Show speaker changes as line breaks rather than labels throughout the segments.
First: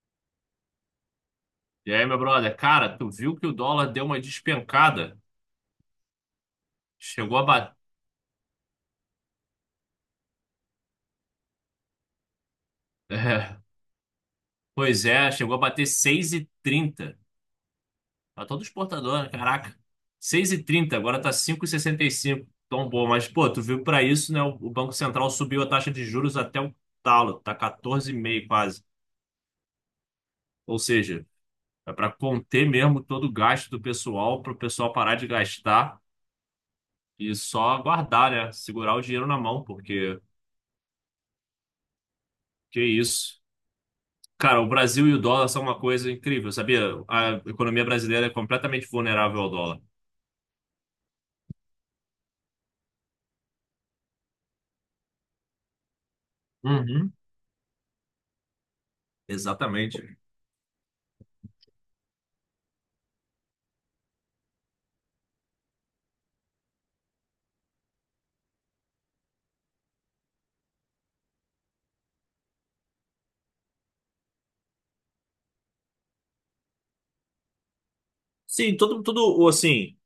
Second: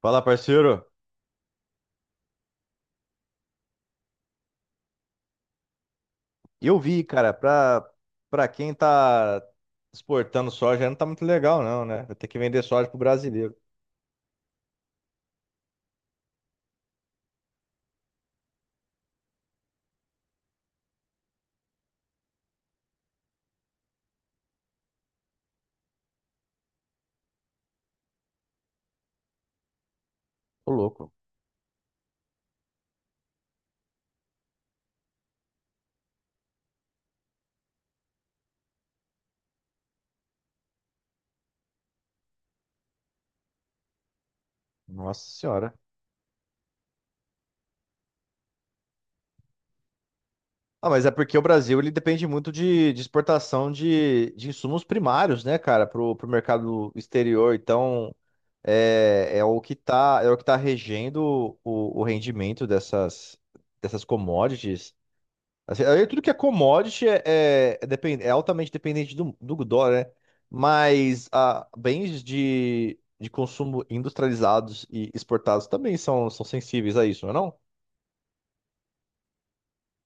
Fala, parceiro.
E aí, meu brother, cara, tu viu que o dólar deu uma despencada?
Eu vi, cara,
Chegou a bater.
pra, pra quem tá exportando soja não tá muito legal, não, né? Vai ter que vender soja pro brasileiro.
Pois é, chegou a bater 6,30. Tá todo exportador, né? Caraca. 6,30. Agora tá 5,65. Tão bom, mas pô, tu viu pra isso, né? O Banco Central subiu a taxa de juros até o talo, tá 14,5 quase.
Ô,
Ou
louco.
seja, é pra conter mesmo todo o gasto do pessoal, pro pessoal parar de gastar e só guardar, né? Segurar o dinheiro na mão, porque que isso. Cara, o Brasil e o
Nossa
dólar são
senhora.
uma coisa incrível, sabia? A economia brasileira é completamente vulnerável ao dólar.
Ah, mas é porque o Brasil, ele depende muito de exportação de insumos primários, né, cara, pro mercado
Uhum,
exterior. Então, é o que
exatamente.
tá, é o que tá regendo o rendimento dessas, dessas commodities. Assim, aí tudo que é commodity é depen- é altamente dependente do dólar, né? Mas ah, bens de consumo industrializados e exportados também são sensíveis a isso, não é não?
Sim, todo o, assim,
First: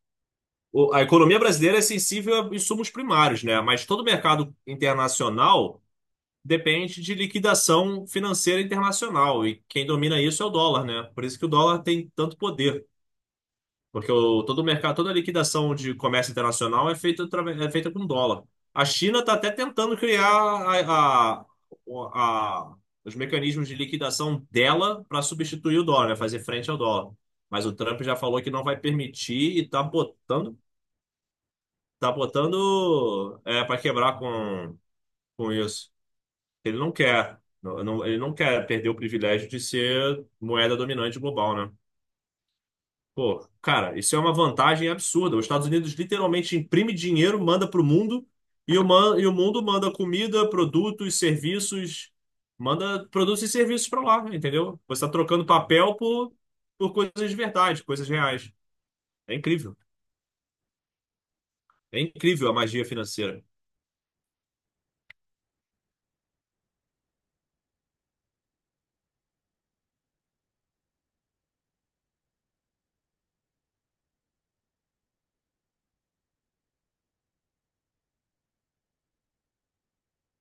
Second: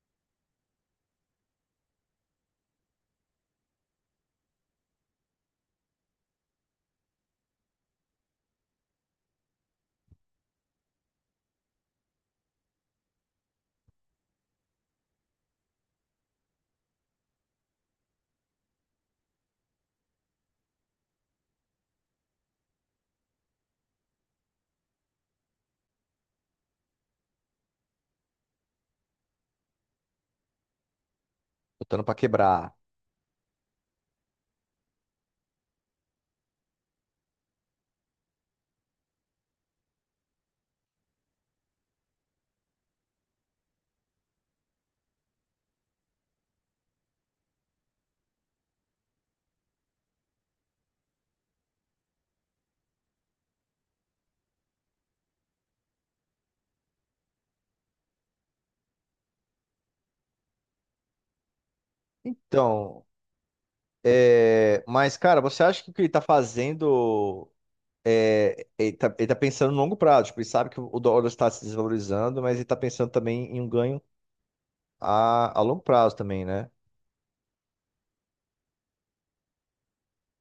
a economia brasileira é sensível a insumos primários, né? Mas todo mercado internacional depende de liquidação financeira internacional e quem domina isso é o dólar, né? Por isso que o dólar tem tanto poder. Porque o, todo o mercado, toda a liquidação de comércio internacional é feita com dólar. A China está até tentando criar o- a- os mecanismos de liquidação dela para substituir o dólar, né? Fazer frente ao dólar. Mas o Trump já falou que não vai permitir e
Botando
tá
para quebrar.
botando para quebrar com isso. Ele não quer perder o privilégio de ser moeda dominante global, né? Pô, cara, isso é uma vantagem absurda. Os Estados Unidos literalmente imprime dinheiro, manda para o mundo, e o mundo manda comida, produtos, serviços, manda produtos e serviços para lá, entendeu? Você está trocando papel por coisas de verdade, coisas reais. É incrível. É incrível a magia
Então,
financeira.
é, mas, cara, você acha que o que ele tá fazendo, é, ele tá pensando no longo prazo. Tipo, ele sabe que o dólar está se desvalorizando, mas ele tá pensando também em um ganho a longo prazo também, né?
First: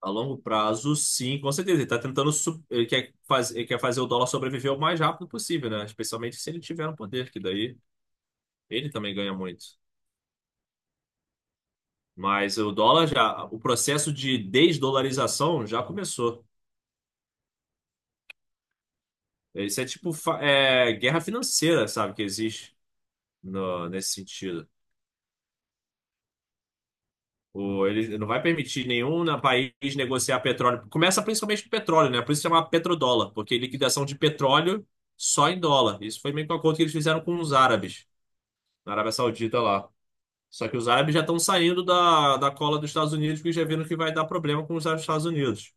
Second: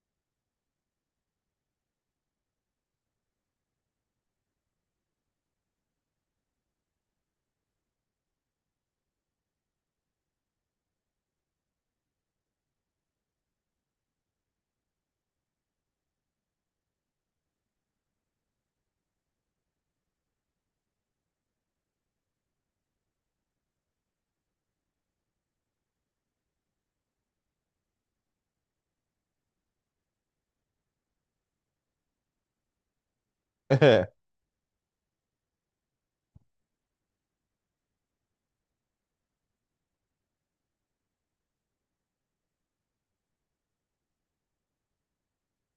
A longo prazo, sim, com certeza. Ele tá tentando. Ele quer fazer o dólar sobreviver o mais rápido possível, né? Especialmente se ele tiver no poder, que daí ele também ganha muito. Mas o dólar já. O processo de desdolarização já começou. Isso é tipo guerra financeira, sabe? Que existe no... nesse sentido. Ele não vai permitir nenhum país negociar petróleo. Começa principalmente com petróleo, né? Por isso chama petrodólar, porque liquidação
É,
de petróleo só em dólar. Isso foi meio que um acordo que eles fizeram com os árabes. Na Arábia Saudita lá. Só que os árabes já estão saindo da cola dos Estados Unidos, porque já viram que vai dar problema com os Estados Unidos.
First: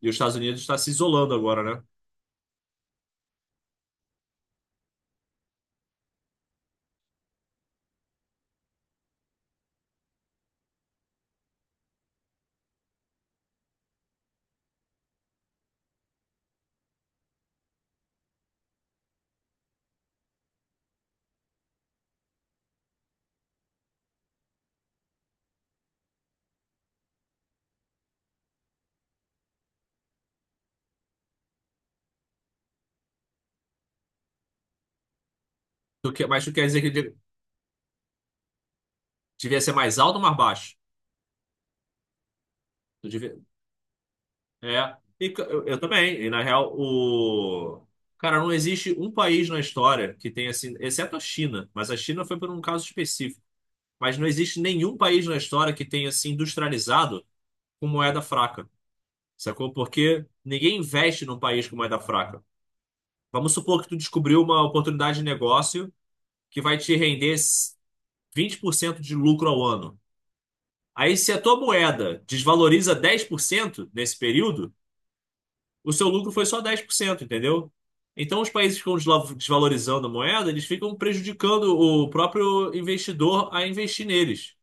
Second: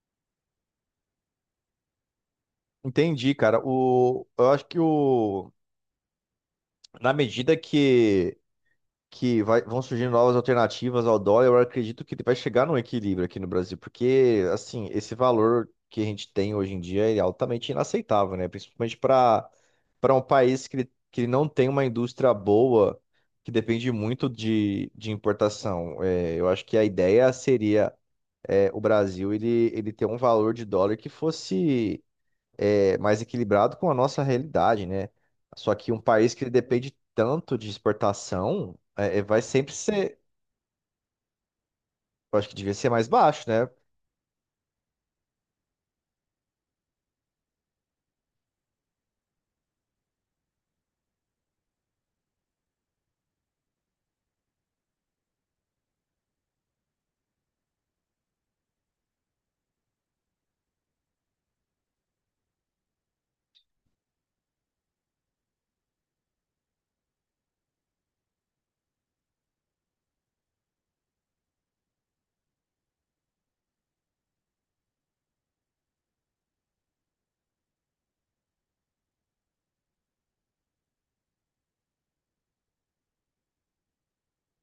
E os Estados Unidos está se isolando agora, né?
entendi, cara. O, eu acho que o. Na medida que vão surgindo novas alternativas ao dólar, eu acredito que ele vai chegar num equilíbrio aqui no Brasil, porque, assim, esse valor que a gente tem hoje em dia ele é altamente inaceitável, né? Principalmente para um país que, que ele não tem uma indústria boa, que depende muito de importação. É, eu acho que a ideia seria é, o Brasil ele ter um valor de dólar que fosse é, mais equilibrado com a nossa realidade, né? Só que um país
Mas
que
tu quer dizer que
depende tanto de exportação, vai
devia
sempre
ser mais alto
ser,
ou mais baixo?
eu acho que devia ser mais
Tu devia-
baixo, né?
É. Eu também. E na real, o. Cara, não existe um país na história que tenha assim, exceto a China, mas a China foi por um caso específico. Mas não existe nenhum país na história que tenha se industrializado com moeda fraca. Sacou? Porque ninguém investe num país com moeda fraca. Vamos supor que tu descobriu uma oportunidade de negócio que vai te render 20% de lucro ao ano. Aí, se a tua moeda desvaloriza 10% nesse período, o seu lucro foi só 10%, entendeu? Então, os países que ficam desvalorizando a moeda, eles ficam prejudicando o próprio investidor a investir neles.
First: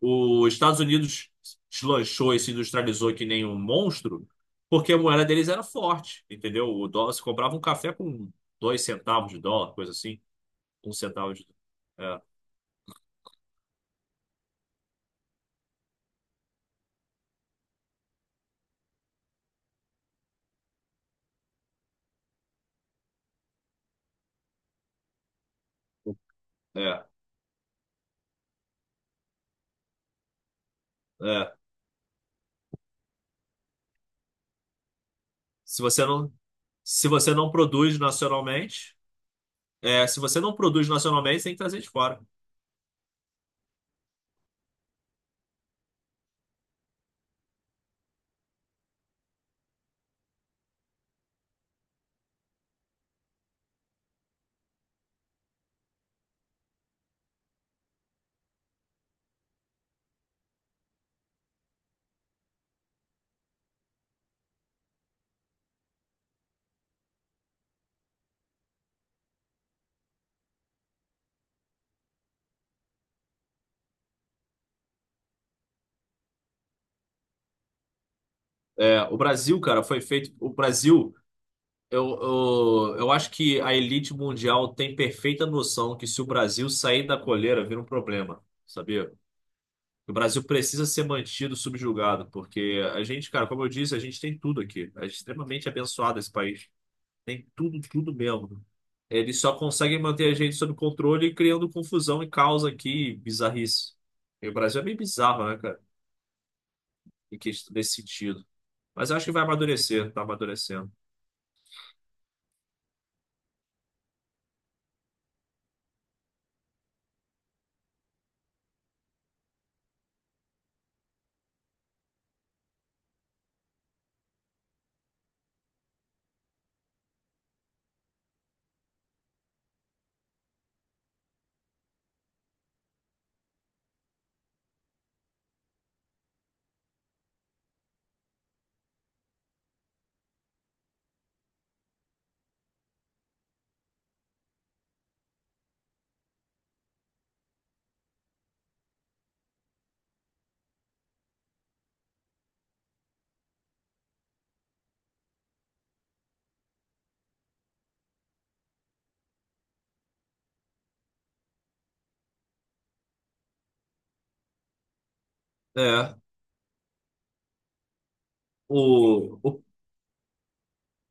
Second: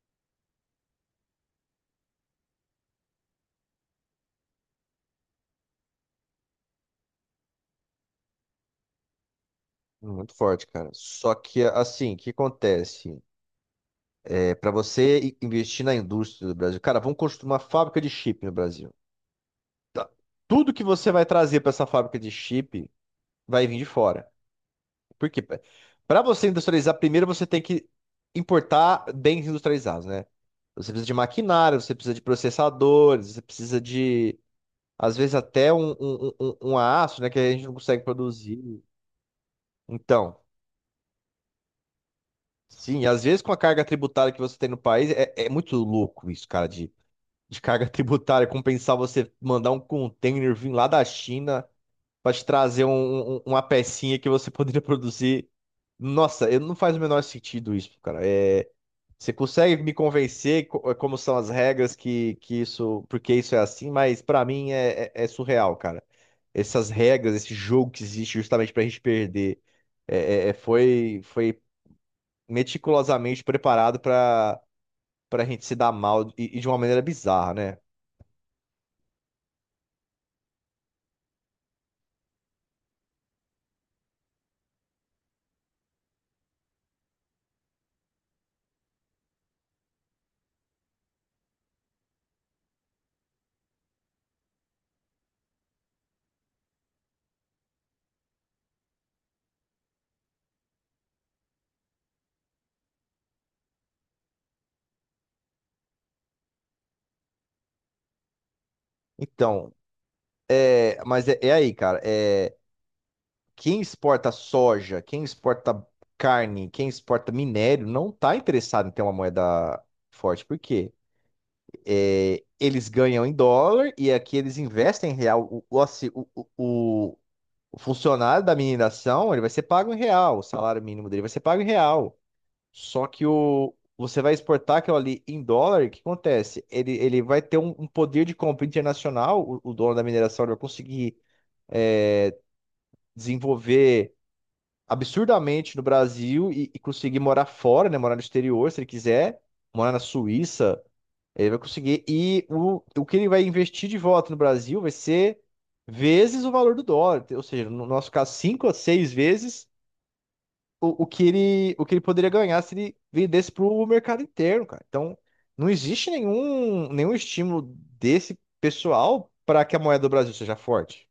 Os Estados Unidos deslanchou e se industrializou que nem um monstro, porque a moeda deles era forte, entendeu? O dólar, se comprava um café com 2 centavos de dólar, coisa assim.
Muito forte, cara.
Um
Só
centavo de.
que, assim, o
É,
que acontece? É, para você i- investir na indústria do Brasil, cara, vamos construir uma fábrica de chip no Brasil. Tá. Tudo que você vai trazer para essa fábrica de chip vai vir de fora. Porque para você industrializar,
é,
primeiro você tem que importar bens industrializados, né? Você precisa de
é.
maquinário, você precisa de processadores, você precisa de, às vezes, até
Se
um,
você
um,
não,
um, um um
Se
aço, né?
você
Que
não
a gente não
produz
consegue produzir.
nacionalmente, se
Então,
você não produz nacionalmente, você tem que trazer de fora.
sim, às vezes com a carga tributária que você tem no país, é, é muito louco isso, cara, de carga tributária, compensar você mandar um container vir lá da China para te trazer um, uma pecinha que você poderia produzir. Nossa, eu- não faz o menor sentido isso, cara. É, você consegue me convencer co- eh, como são as regras que isso, porque isso é assim, mas pra mim é, é surreal, cara. Essas regras, esse jogo que existe justamente pra gente perder, é- foi meticulosamente preparado pra, pra gente se dar mal e de uma maneira bizarra, né?
É, o Brasil, cara, foi feito. O Brasil, eu, eu acho que a elite mundial tem perfeita noção que se o Brasil sair da coleira, vira um problema, sabia? O Brasil precisa ser mantido subjugado, porque a gente, cara, como eu disse, a gente tem tudo aqui. A gente é extremamente abençoado esse país. Tem tudo, tudo mesmo. Eles só conseguem manter a gente sob controle criando confusão e caos aqui, bizarrice. E o Brasil é bem bizarro, né, cara? Em questão desse sentido. Mas eu acho que vai
Então,
amadurecer, tá amadurecendo.
é, mas é, é aí, cara. É, quem exporta soja, quem exporta carne, quem exporta minério, não tá interessado em ter uma moeda forte. Por quê? É, eles ganham em dólar e aqui eles investem em real. Assi- o- o funcionário da mineração, ele vai ser pago em real. O salário mínimo dele vai ser pago em real. Só que o, você vai exportar aquilo ali em dólar, o que acontece? Ele vai ter um, um poder de compra internacional, o dono da mineração ele vai conseguir desenvolver absurdamente no Brasil e conseguir morar fora, né? Morar no exterior, se ele quiser. Morar na Suíça, ele vai conseguir. E o que ele vai investir de volta no Brasil vai ser vezes o valor do dólar. Ou seja, no nosso caso, cinco a seis vezes o que ele poderia ganhar se ele vendesse para o mercado interno, cara. Então, não existe
É.
nenhum estímulo desse pessoal
O, o,
para que a moeda do Brasil seja forte.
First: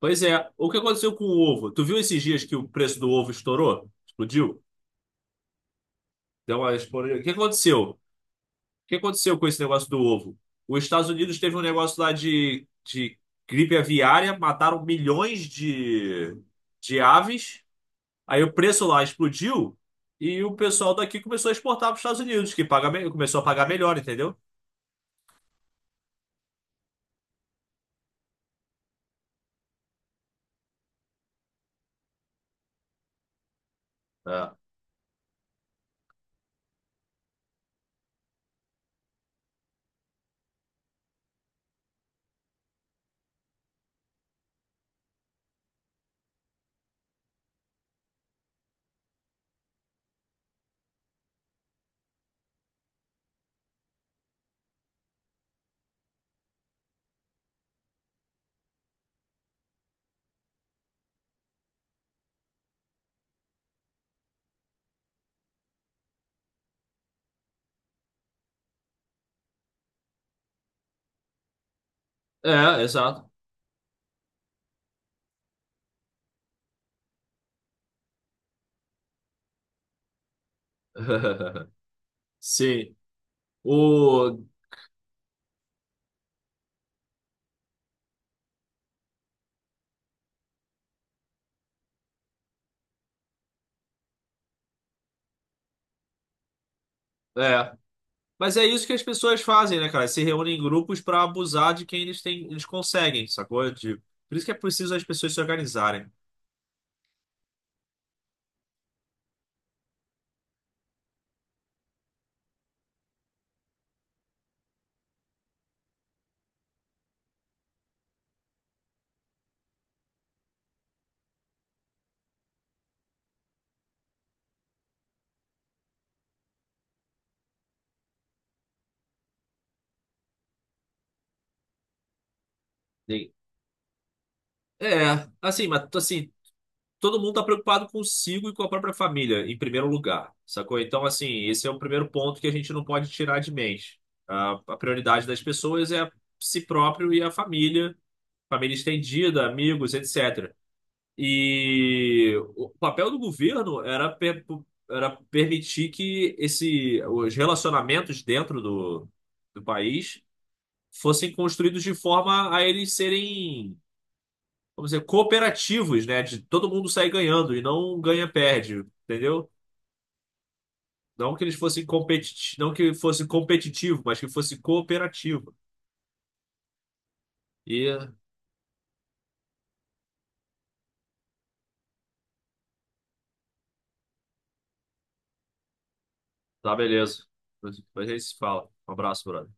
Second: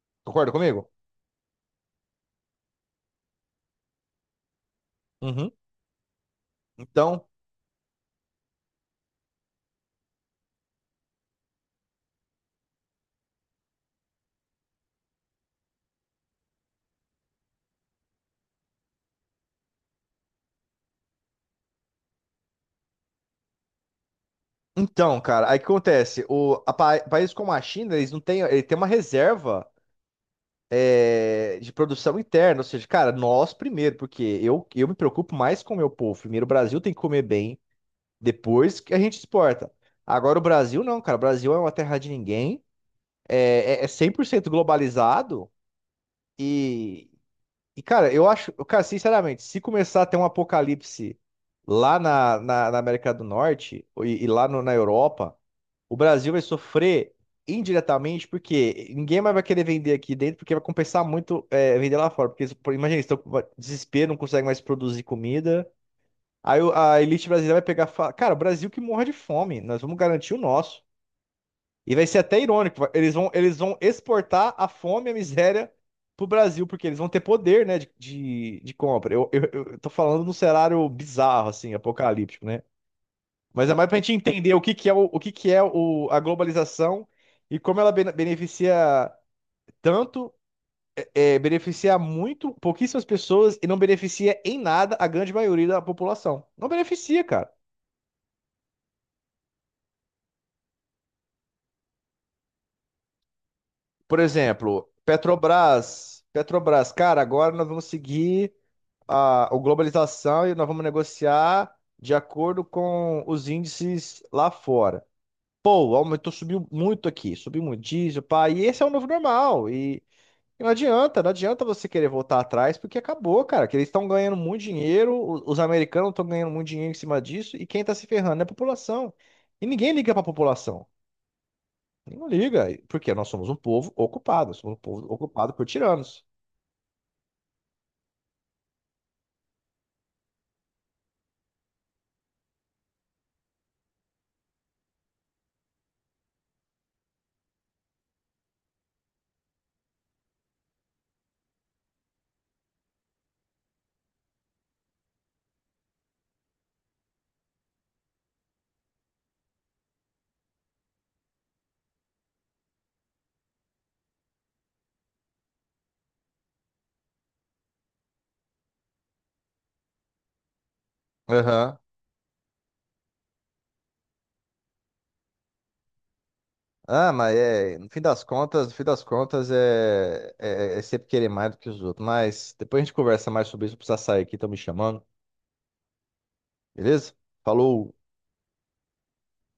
pois é,
Concorda
o que
comigo?
aconteceu com o ovo? Tu viu esses dias que o preço do ovo estourou? Explodiu?
Uhum.
Deu uma explodida. O
Então,
que aconteceu? O que aconteceu com esse negócio do ovo? Os Estados Unidos teve um negócio lá de gripe aviária, mataram milhões de aves. Aí o preço lá explodiu e o pessoal daqui começou a exportar para os Estados Unidos, que começou a pagar melhor, entendeu?
então, cara, aí o que acontece? O, a pa- países como a China, eles não têm, ele tem uma reserva. É, de produção interna, ou seja, cara, nós primeiro, porque
É,
eu me preocupo mais com o meu povo. Primeiro, o Brasil tem que comer bem, depois que a gente exporta. Agora, o Brasil não, cara, o Brasil é uma terra de ninguém, é 100% globalizado e, e, cara, eu acho, cara, sinceramente, se começar a ter um apocalipse lá na América do Norte e lá na Europa. O Brasil vai sofrer indiretamente porque ninguém mais vai querer vender aqui dentro porque vai compensar muito é, vender lá fora. Porque, por- imagina, eles estão com desespero, não conseguem mais produzir comida. Aí a elite brasileira vai pegar e falar, cara, o Brasil que morre de fome, nós vamos garantir o nosso. E vai ser até irônico,
exato.
eles vão exportar a fome e a miséria pro Brasil, porque eles vão ter poder, né, de, de compra. Eu tô falando num cenário bizarro, assim, apocalíptico, né?
Sim.
Mas é mais pra gente
O...
entender o que que é, o que que é o, a globalização e como ela bene- beneficia tanto, é, beneficia muito pouquíssimas pessoas e não beneficia em nada a grande maioria da população. Não beneficia, cara.
É. Mas é isso que as pessoas fazem, né, cara? Se reúnem em grupos para abusar de quem eles têm, eles conseguem, sacou? De...
Por
Por isso que é
exemplo,
preciso as pessoas se organizarem.
Petrobras. Petrobras, cara, agora nós vamos seguir a globalização e nós vamos negociar de acordo com os índices lá fora. Pô, aumentou, subiu muito aqui, subiu muito diesel, pá, e esse é o novo normal. E não adianta, não adianta você querer voltar atrás, porque acabou, cara, que eles estão ganhando muito dinheiro, os americanos estão ganhando muito dinheiro em cima disso, e quem está se ferrando é a população. E ninguém liga para a população. Ninguém liga, porque nós
Sim.
somos um povo ocupado, somos um povo
É,
ocupado por
assim, mas
tiranos.
assim, todo mundo está preocupado consigo e com a própria família, em primeiro lugar, sacou? Então, assim, esse é o primeiro ponto que a gente não pode tirar de mente. A prioridade das pessoas é si próprio e a família, família estendida, amigos, etc. E o papel do governo era permitir que esse, os relacionamentos dentro do país fossem construídos de forma a eles serem vamos dizer, cooperativos, né? De todo mundo sair ganhando e não ganha-perde, entendeu? Não que eles
Aham.
fossem competitivos, não que fosse competitivo, mas que fosse cooperativo.
Ah, mas é, no fim
E
das contas, no fim das contas é sempre querer mais do que os outros. Mas depois a gente conversa mais sobre isso, precisa sair aqui, estão me chamando,
tá
beleza?
beleza. Depois
Falou!
depois a gente se fala. Um abraço, brother.